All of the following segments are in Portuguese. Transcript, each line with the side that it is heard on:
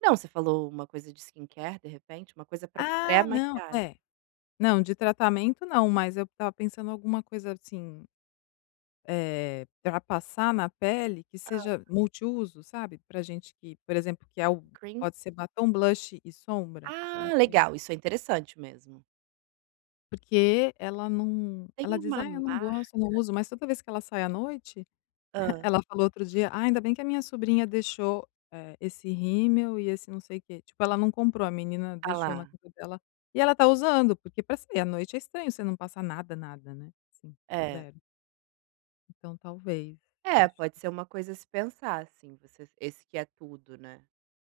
right: Não, você falou uma coisa de skincare, de repente, uma coisa para
left: Ah não,
right: pré-maquiagem.
left: é. Não, de tratamento não, mas eu estava pensando alguma coisa assim, eh, para passar na pele que
right: Hā.
left: seja multiuso, sabe. Para gente que, por exemplo que é algo,
right: Cream?
left: pode ser batom, blush e sombra, não
right: Ah,
left: sei.
right: legal isso é interessante mesmo.
left: Porque ela não, ela
right: Tem
left: diz:
right: uma
left: "Ai eu não
right: marca.
left: gosto, eu não uso", mas toda vez que ela sai à noite,
right: Hã.
left: ela falou outro dia: "Ainda bem que a minha sobrinha deixou, eh, esse rímel e esse não sei que, tipo ela não comprou", a menina
right: Tá
left: deixou na
right: lá.
left: cama dela, e ela está usando porque para sair à noite é estranho você não passar nada nada, né. Assim,
right: É.
left: 0. Então talvez,
right: É,
left: acho
right: pode
left: que
right: ser uma coisa a se pensar, assim, você esse que é tudo, né.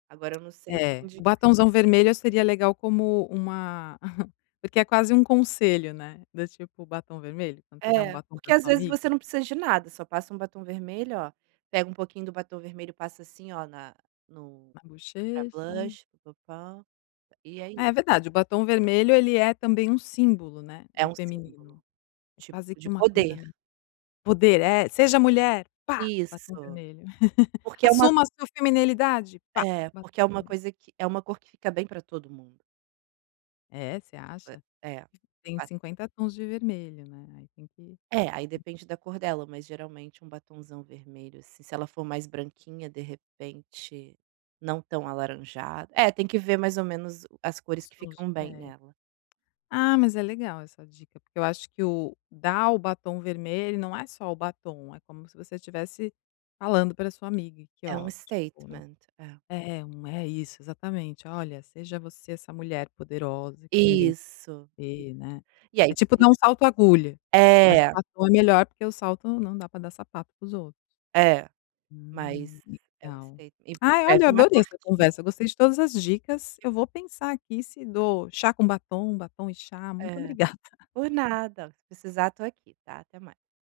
right: Agora eu não sei
left: É,
right: onde.
left: o batomzão vermelho seria legal como uma porque é quase um conselho, né, do tipo o batom vermelho, quando você dá um
right: É,
left: batom
right: porque
left: para
right: às
left: sua
right: vezes
left: amiga?
right: você não precisa de nada, só passa um batom vermelho olha, pega um pouquinho do batom vermelho e passa assim olha na no,
left: Na
right: e já é
left: bochecha.
right: blush e é isso.
left: É verdade, o batom vermelho ele é também um símbolo, né,
right: É
left: do
right: um símbolo,
left: feminino. É
right: tipo
left: quase que
right: de
left: uma coisa
right: poder.
left: meio. Poder é, seja mulher, pá! Batom
right: Isso.
left: vermelho.
right: Porque é uma
left: Assuma a sua feminilidade, pá!
right: é,
left: Batom
right: porque é uma
left: vermelho.
right: coisa que, é uma cor que fica bem para todo mundo.
left: É você acha?
right: É, o
left: Tem
right: batom.
left: 50 tons de vermelho não é, aí tem que
right: É, aí
left: ver.
right: depende da cor dela mas geralmente um batonzão vermelho, assim, se ela for mais branquinha de repente, não tão alaranjada, é tem que ver mais ou menos o as cores
left: Os
right: que
left: tons de
right: ficam bem
left: pele,
right: nela.
left: ah, mas é legal essa dica porque eu acho que o, dar o batom vermelho não é só o batom, é como se você estivesse falando para sua amiga, aqui
right: É um
left: ótimo, né.
right: statement é.
left: É não é isso exatamente olha seja você essa mulher poderosa que tem dentro
right: Isso, isso.
left: de você, né.
right: E aí
left: É tipo
right: você.
left: usar um salto agulha, mas o
right: É.
left: batom é melhor porque o salto não dá para dar sapato para os outros.
right: É, mas
left: Hum, que
right: é um
left: legal.
right: experi mas
left: Ai olha eu
right: escreve uma
left: adorei essa
right: cartinha.
left: conversa, gostei de todas as dicas, eu vou pensar aqui se dou chá com batom, batom e chá, muito
right: É
left: obrigada.
right: por nada, se precisar estou aqui, está. Até mais.